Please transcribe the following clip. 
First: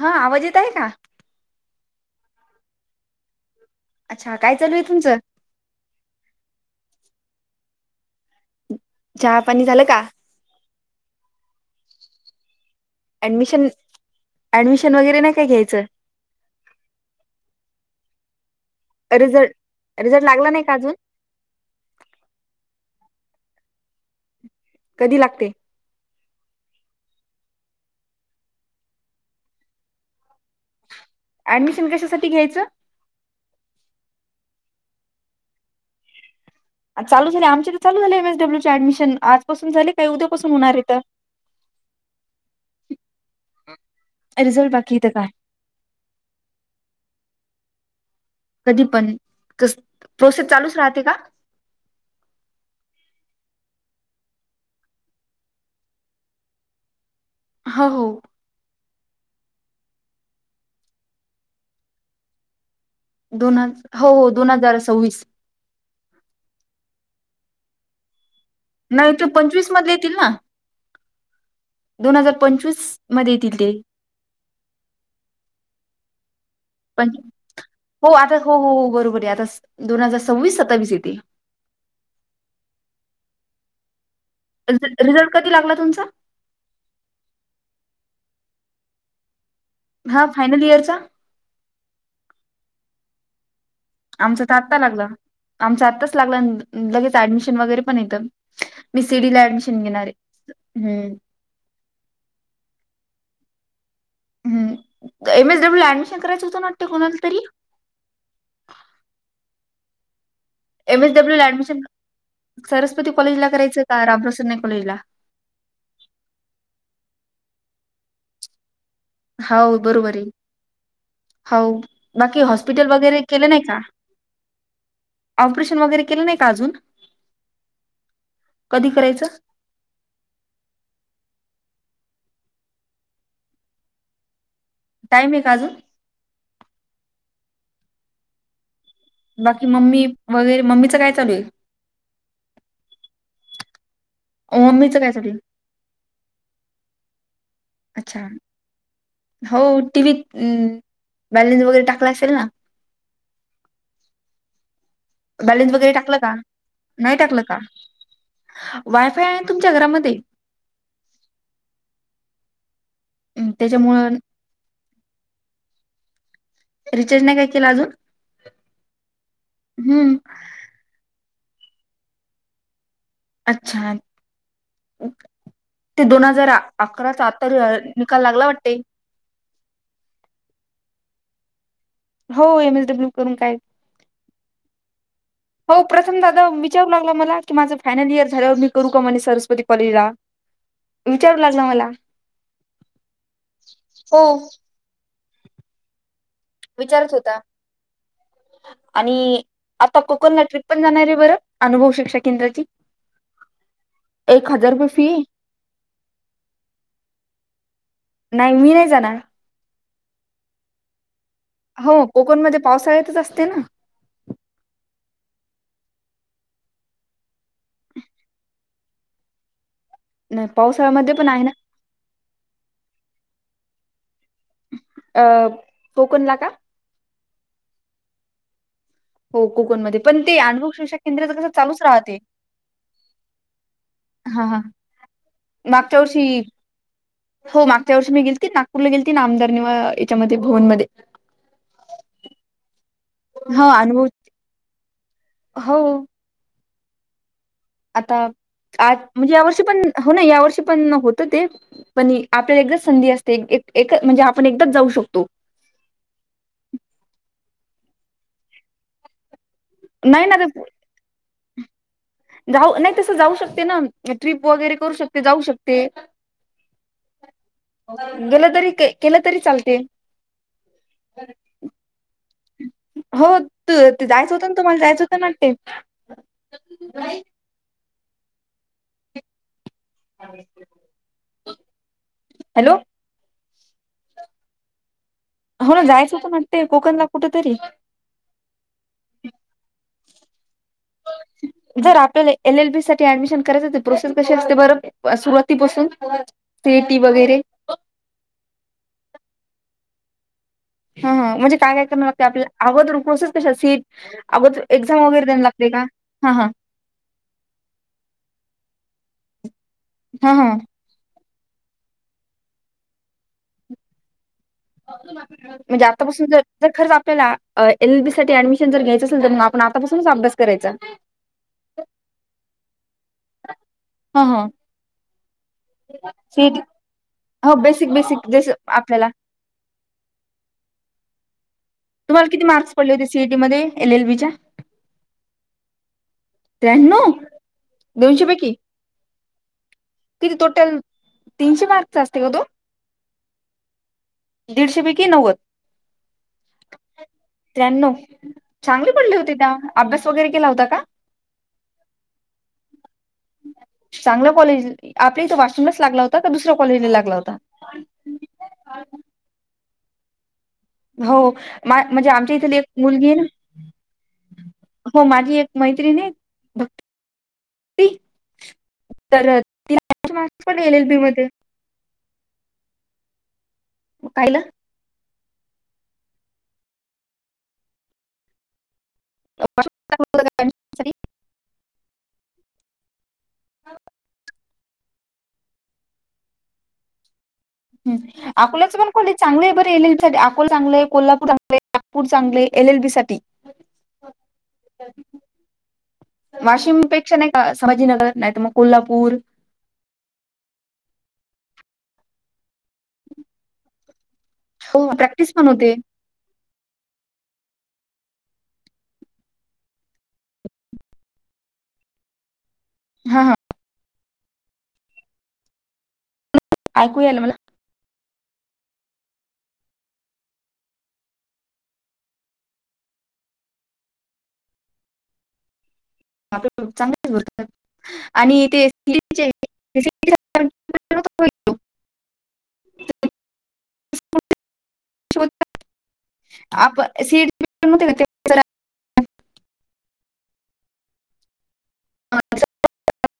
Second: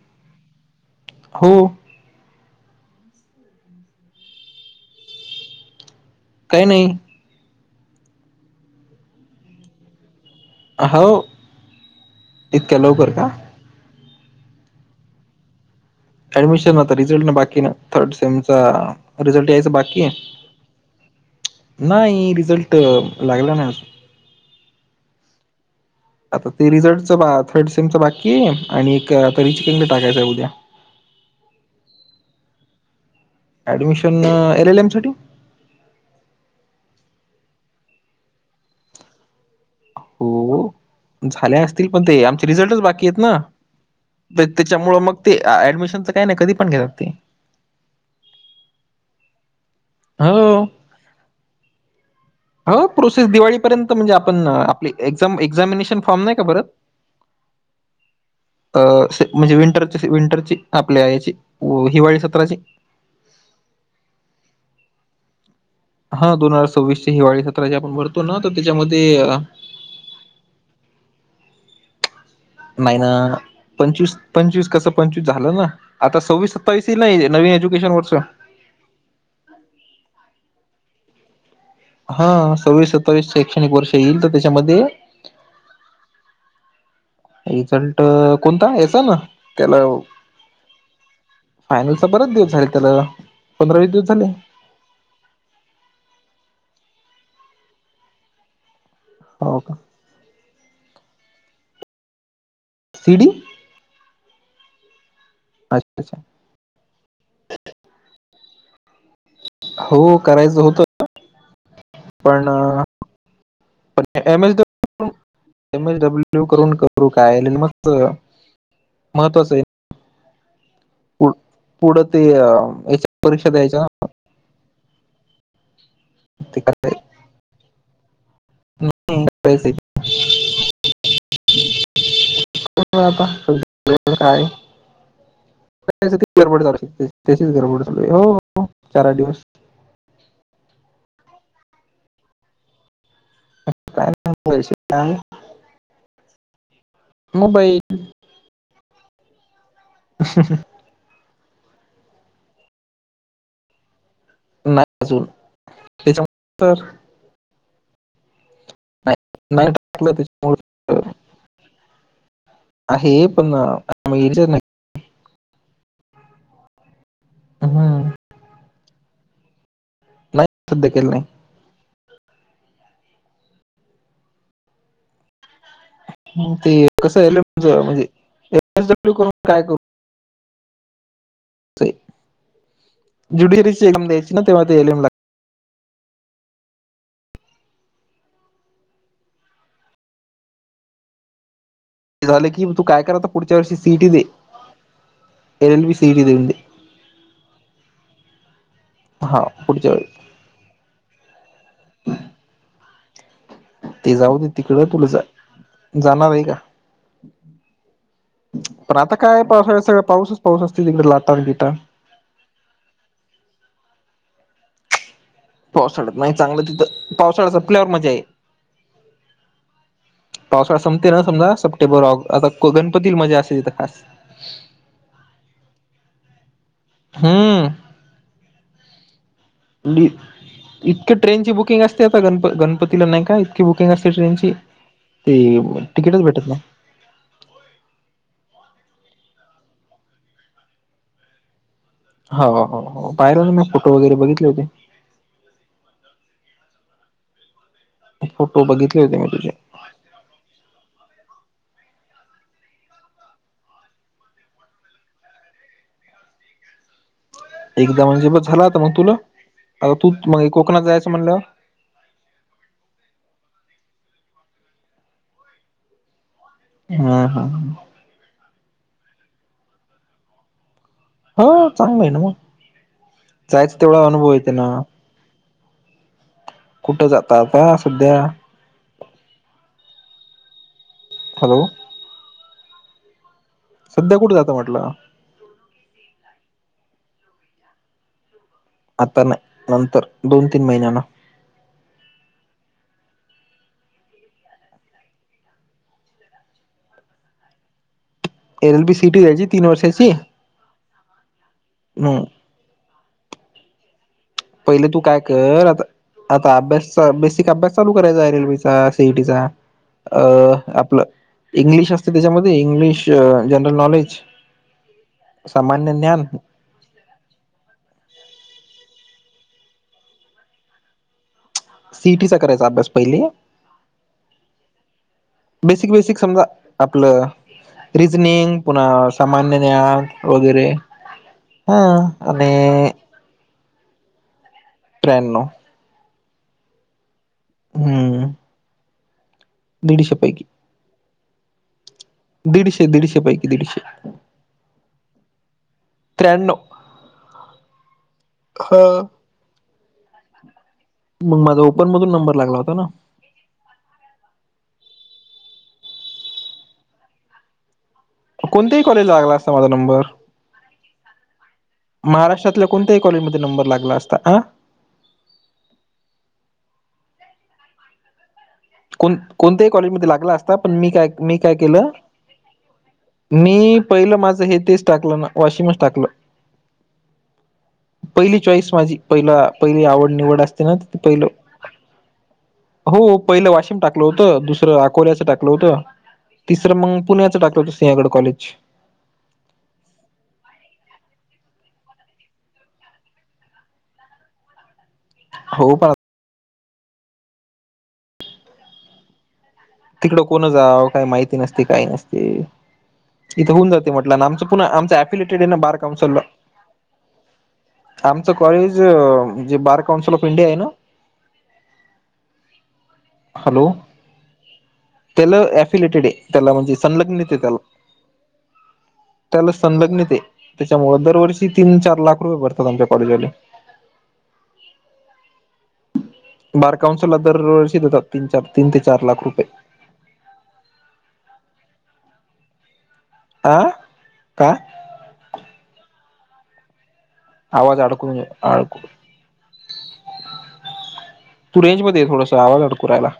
हा आवाज येत आहे का? हो. अच्छा, काय चालू आहे तुमच? काही नाही. चहा पाणी झालं का? ह व, इतक्या लवकर का? ऍडमिशन ऍडमिशन वगैरे नाही काय घ्यायंच? ऍडमिशन आता रिझल्ट ना बाकी ना थर्ड सेमचा रिझल्ट यायचं बाकी रिझल्ट लागला नाही का अजून? आहे [inaudible] नाही रिझल्ट लागला नाही अजून. कधी लागते? आता ते रिझल्टच थर्ड सेमच बाकी आहे आणि एक तर रिचिकंग टाकायचंय उद्या. ऍडमिशन कशासाठी घ्यायचं? ऍडमिशन एल एल एम साठी. चालू झाले आमचे तर चालू झाले एम एस डब्ल्यू चे ऍडमिशन आज. हो झाले असतील पण ते आमचे रिझल्टच बाकी आहेत ना. रिझल्ट त्याचा बाकी मुळे तर मग काय ते ऍडमिशन च काय नाही कधी पण घेतात ते. कधी पण, स प्रोसेस हो चालूच राहते का? हो प्रोसेस दिवाळीपर्यंत म्हणजे आपण आपले एक्झाम, एक्झामिनेशन फॉर्म नाही का भरत? ह, हो. अ म्हणजे विंटरची, विंटरची आपल्या याची हिवाळी सत्राची. दोन ह हो हो दोन हजार सव्वीस. हा दोन हजार सव्वीस ची हिवाळी सत्रा जे आपण भरतो ना तर नाही त्याच्यामध्ये [unintelligible] मधले येतील ना. दोन हजार पंचवीस मध्ये येतील ते. पंचवीस कसं पंचवीस झालं ना, आता सव्वीस, सत्तावीस येईल पण ना नवीन एज्यकेशन हो वर्ष. आता हो हो हो बरोबर आहे आता दोन हजार सव्वीस, सत्तावीस येेतील. हा सव्वीस, सत्तावीस शैक्षणिक वर्ष येईल तर रिझ, त्याच्यामध्ये रिझल्ट कधी लागला तुमचा? रिझल्ट कोणता याचा ना त्याला [inaudible] हा फायनल इयरचा? फायनल चा बरच दिवस झाले त्याला पंधरा, वीस दिवस झाले. आमचा तर आत्ता लागला आमच आत्ताच लागला लगेच ऍडमिशन वगैरे पण येतात. मी सी डी ला हो का? ऍडमिशन घेणार आहे, हम्म. C D? हम्म, एम एस डब्ल्यू ला अच्छा, अच्छा. ऍडमिशन करायचं होत ना वाटते कोणाला तरी? हो करायचं हो एम एस डब्ल्यू ला ऍडमिशन सरस्वती कॉलेज ला करायचं पण का रामप्रसन कॉलेज ला? एम-एस एम एस डब्ल्यू करून, करू काय मग [unintelligible] हाव बरोबर आहे. पु हव पुढं ते बाकी हॉस्पिटल याच्या वगैरे केलं परीक्षा नाई का? द्यायच्या ऑपरेशन वगैरे केलं नई का ते अजून, करायचं कधी करायचं. [inaudible] [inaudible] टाईमे का अजून, [unintelligible] गरबड जराशी त्याचीच गरबड चालूये, हो हो चार आठ दिवस. बाकी मम्मी वगरे मम्मीचं काय चालूय, काय नाय पैसे मम्मीचं काय नाई. चालू आहे? मुंबई अच्छा. हो टी वी त अ बॅलन्स वगैरे टाकला असेल ना. नाही अजून बॅलेन्स वगैरे टाकलं का? त्याच्यामुळे तर नाई टाकलं का? वायफाय आहे तुमच्या घरामध्ये? हो आहे पण त्याच्यामुळं युजच नाई रिचार्ज नाई काय केला अजून हम्म. हम्म, सीद्ध केलं ना. अच्छा, ते दोन हजार हम्म, ते कसं अकराचा एल आता एम ल म्हणजे निकाल लागला वाटते. एम एस करून काय करु हो एम. एस. डब्ल्यू. करून काय? ज्युडिशरीची एक्झाम द्यायची ना तेव्हा ते एल एम हो प्रथम दादा विचारू लागला मला की माझं फायनल इयर झाल्यावर मी करू का म्हणे सरस्वती कॉलेजला. विचारू लागला मला. झालं की तू काय कर आता पुढच्या वर्षी सी. E T. दे हो L. L. B. C. E. T. देऊन दे. विचारत होता आणि हा पुढच्या आता क- वेळी पुन्हा ट्रीप पण जाणारे बरं अनुभव शिक्षा केंद्राची. ते जाऊ दे एक हजार तिकड रुपये तुला जा फी जाणारे का. नाही मी नाही पण जाणार आता कायय पावसाळ्या सगळं पाऊसच पाऊस असते तिकडे लाता अन बिता. हो कोकणमध्ये पावसाळ्यातच असते न. पावसाळ्यात नाई चांगलं तिथं पावसाळा संपल्यावर मज्याये. नाही पावसाळा संपते पावसाळ्यामध्ये ना पण आहे समजा सप्टेंबर ऑक् आता क गणपतील मजा असते तीथं खास. अ कोकणला का हम्म हो कोकणमध्ये -णी् पण ते अनुभव शिक्षा इतक केंद्राच कसं ट्रेनची चालूच बुकिंग असते राहते आता गणप गणपतीला नाई का -की बुकिंग असते हा ट्रेनची हा की मागच्या टीकीटच वर्षी भेटत नाई. हो मागच्या वर्षी मी गेलती नागपूरला गेलतील ना आमदार निवा याच्यामध्ये भुवनमध्ये हाव हाव हाव पायळेन म हा फोटो अनुभव वगैरे बघितले होते. हो आता फोटो बघितले आट होते मी म्हंजे तुझे यावर्षी पण हो ना या वर्षी पण होत ते. पणी आपल्याला एकदाच संधी असते एक एक म्हंजे आपण एकदाच जाऊ शकतो. एकदा म्हंजे म झाला आता म तुला आता तू नाही त ना म कोकणात जायचं म्हणल्याव जाऊ नाई तसं जाऊ शकते न ट्रिप वगैरे करू शकते जाऊ शकते. हा हा ह गेलं तरी के केलं तरी चालते. हा चांगलंय न म. हो त जायचं होतं ना तुम्हाला जायचं होतं न वाटते. कुठं जाता आता सध्या. अ हॅलो. हॅलो. सध्या कुठे जातं म्हटलं? हो ना जायचंत वाटते कोकणला कुठ तरी. आता नाही. नंतर दोन तीन महिन्यान. जर आपल्याला एल एल बी साठी ऍडमिशन करायच प्रोसेस कशी असते बर सुरुवातीपासून सियेटी वगैरे एल बी सिटी यायची तीन वर्षची हा म्हणजे काय काय करणा लागते आपल्या अगोदरून प्रोसेस कश सीट अगोद पहिले एक्झाम तू काय वगैरे देण कर लागते आता का हा हा. आता अभ्यासचा बेसिक अभ्यास चालू करायचा आहे रेल्वेचा सीईटीचा अ हा हा आपलं. इंग्लिश असते त्याच्यामध्ये इंग्लिश जनरल नॉलेज. म्हणजे सामान्य ज्ञान आतापासून ज जर खरंच आपल्या एल बी साठी ऍडमिशन जर घ्यायचं असेल तर मग आपण आतापासूनच अभ्यास करायचा. सिईटीचा करायचा अभ्यास पहिले. हा हा. बेसिक बेसिक समजा सीईटी आपल हो बेसिक बेसिक जस रिजनिंग आपल्याला पुन्हा मान्य न्या वगैरे हा तुम्हाला किती आणि मार्क्स पडले होते सीईटी मध्ये एल एल बी च्या त्र्यान्नो त्र्यान्नो दोनशे हम्म पैकी दीडशे किती पैकी टोटल तीनशे मार्क तिकडेच असती का तू दीडशे दीडशे पैकी दीडशे दिडशे पैकी नव्वद त्र्यान्नो त्र्यान्नैव चांगले पडले होते त्या अभ्यास वगैरे केला होता का. मग माझा ओपन मधून नंबर लागला होता ना चांगल्या कॉलेज आपल्या ईथे तर वाशिमलाच लागला होता तर दुसऱ्या कॉलेजला लागला होता कोणत्याही कॉलेजला लागला असता माझा नंबर हो म्हणजे आमच्या इथली एक महाराष्ट्रातल्या कोणत्याही मुलगी आहे ना कॉलेजमध्ये नंबर लागला असता अ हो माझी एक मैत्रीण ये भक्ती. कोण तर कोणत्याही कॉलेजमध्ये तिला लागला असता पण एल एल मी बी काय मध्ये मी. काय केल मी पहिल माझ कायला हे तेच टाकल ना. वॉशिमच टाकल पहिली चॉईस माझी. पहिला पहिली आवड निवड असते ना पहिल हो. पहिलं वाशिम टाकल होत दुसर अकोल्याच टाकल होत तिसर मग पुण्याच टाकल. सिंहागड कॉलेज. चांगल आहे बरे एल एलबी अकोल चांगल आहे कोल्हापूर चांगलये नागपूर चांगल ये एल एल बी साठी हो पा वाशिम पेक्षा नाही का संभाजीनगर नाही तर मग कोल्हापूर तिकड कोण जाव काही माहिती नसती काही नसती इथे होऊन जाते म्हटल ना आमच. पुन्हा आमचा प्रॅक्टिस अफिलेटेड आहे पण ना होते बार काउनसनला. आमच कॉलेज जे बार काउन्सलप ऑफ इंडिया ये ना. हा हा हॅलो त्येल एफिलेटेड ए. त्याला म्हणजे ऐकू संलग यायला मला नेते त्याला. त्याला संलग नेते त्याच्यामुळे दरवर्षी तीन चार लाख रुपये भर तुला आमच्या कॉलेज वाले. आपले लोक बार चांगलेच काउन्सला तर भरतात दरवर्षी देतात तीन चार आणि तीन ते चार लाख सीईटीचे रुपये. [unintelligible] आ का? आप सीड आवाज अडकू अडकू तू रेंजमध्ये ये थोडसा आवाज अडकु राहिला.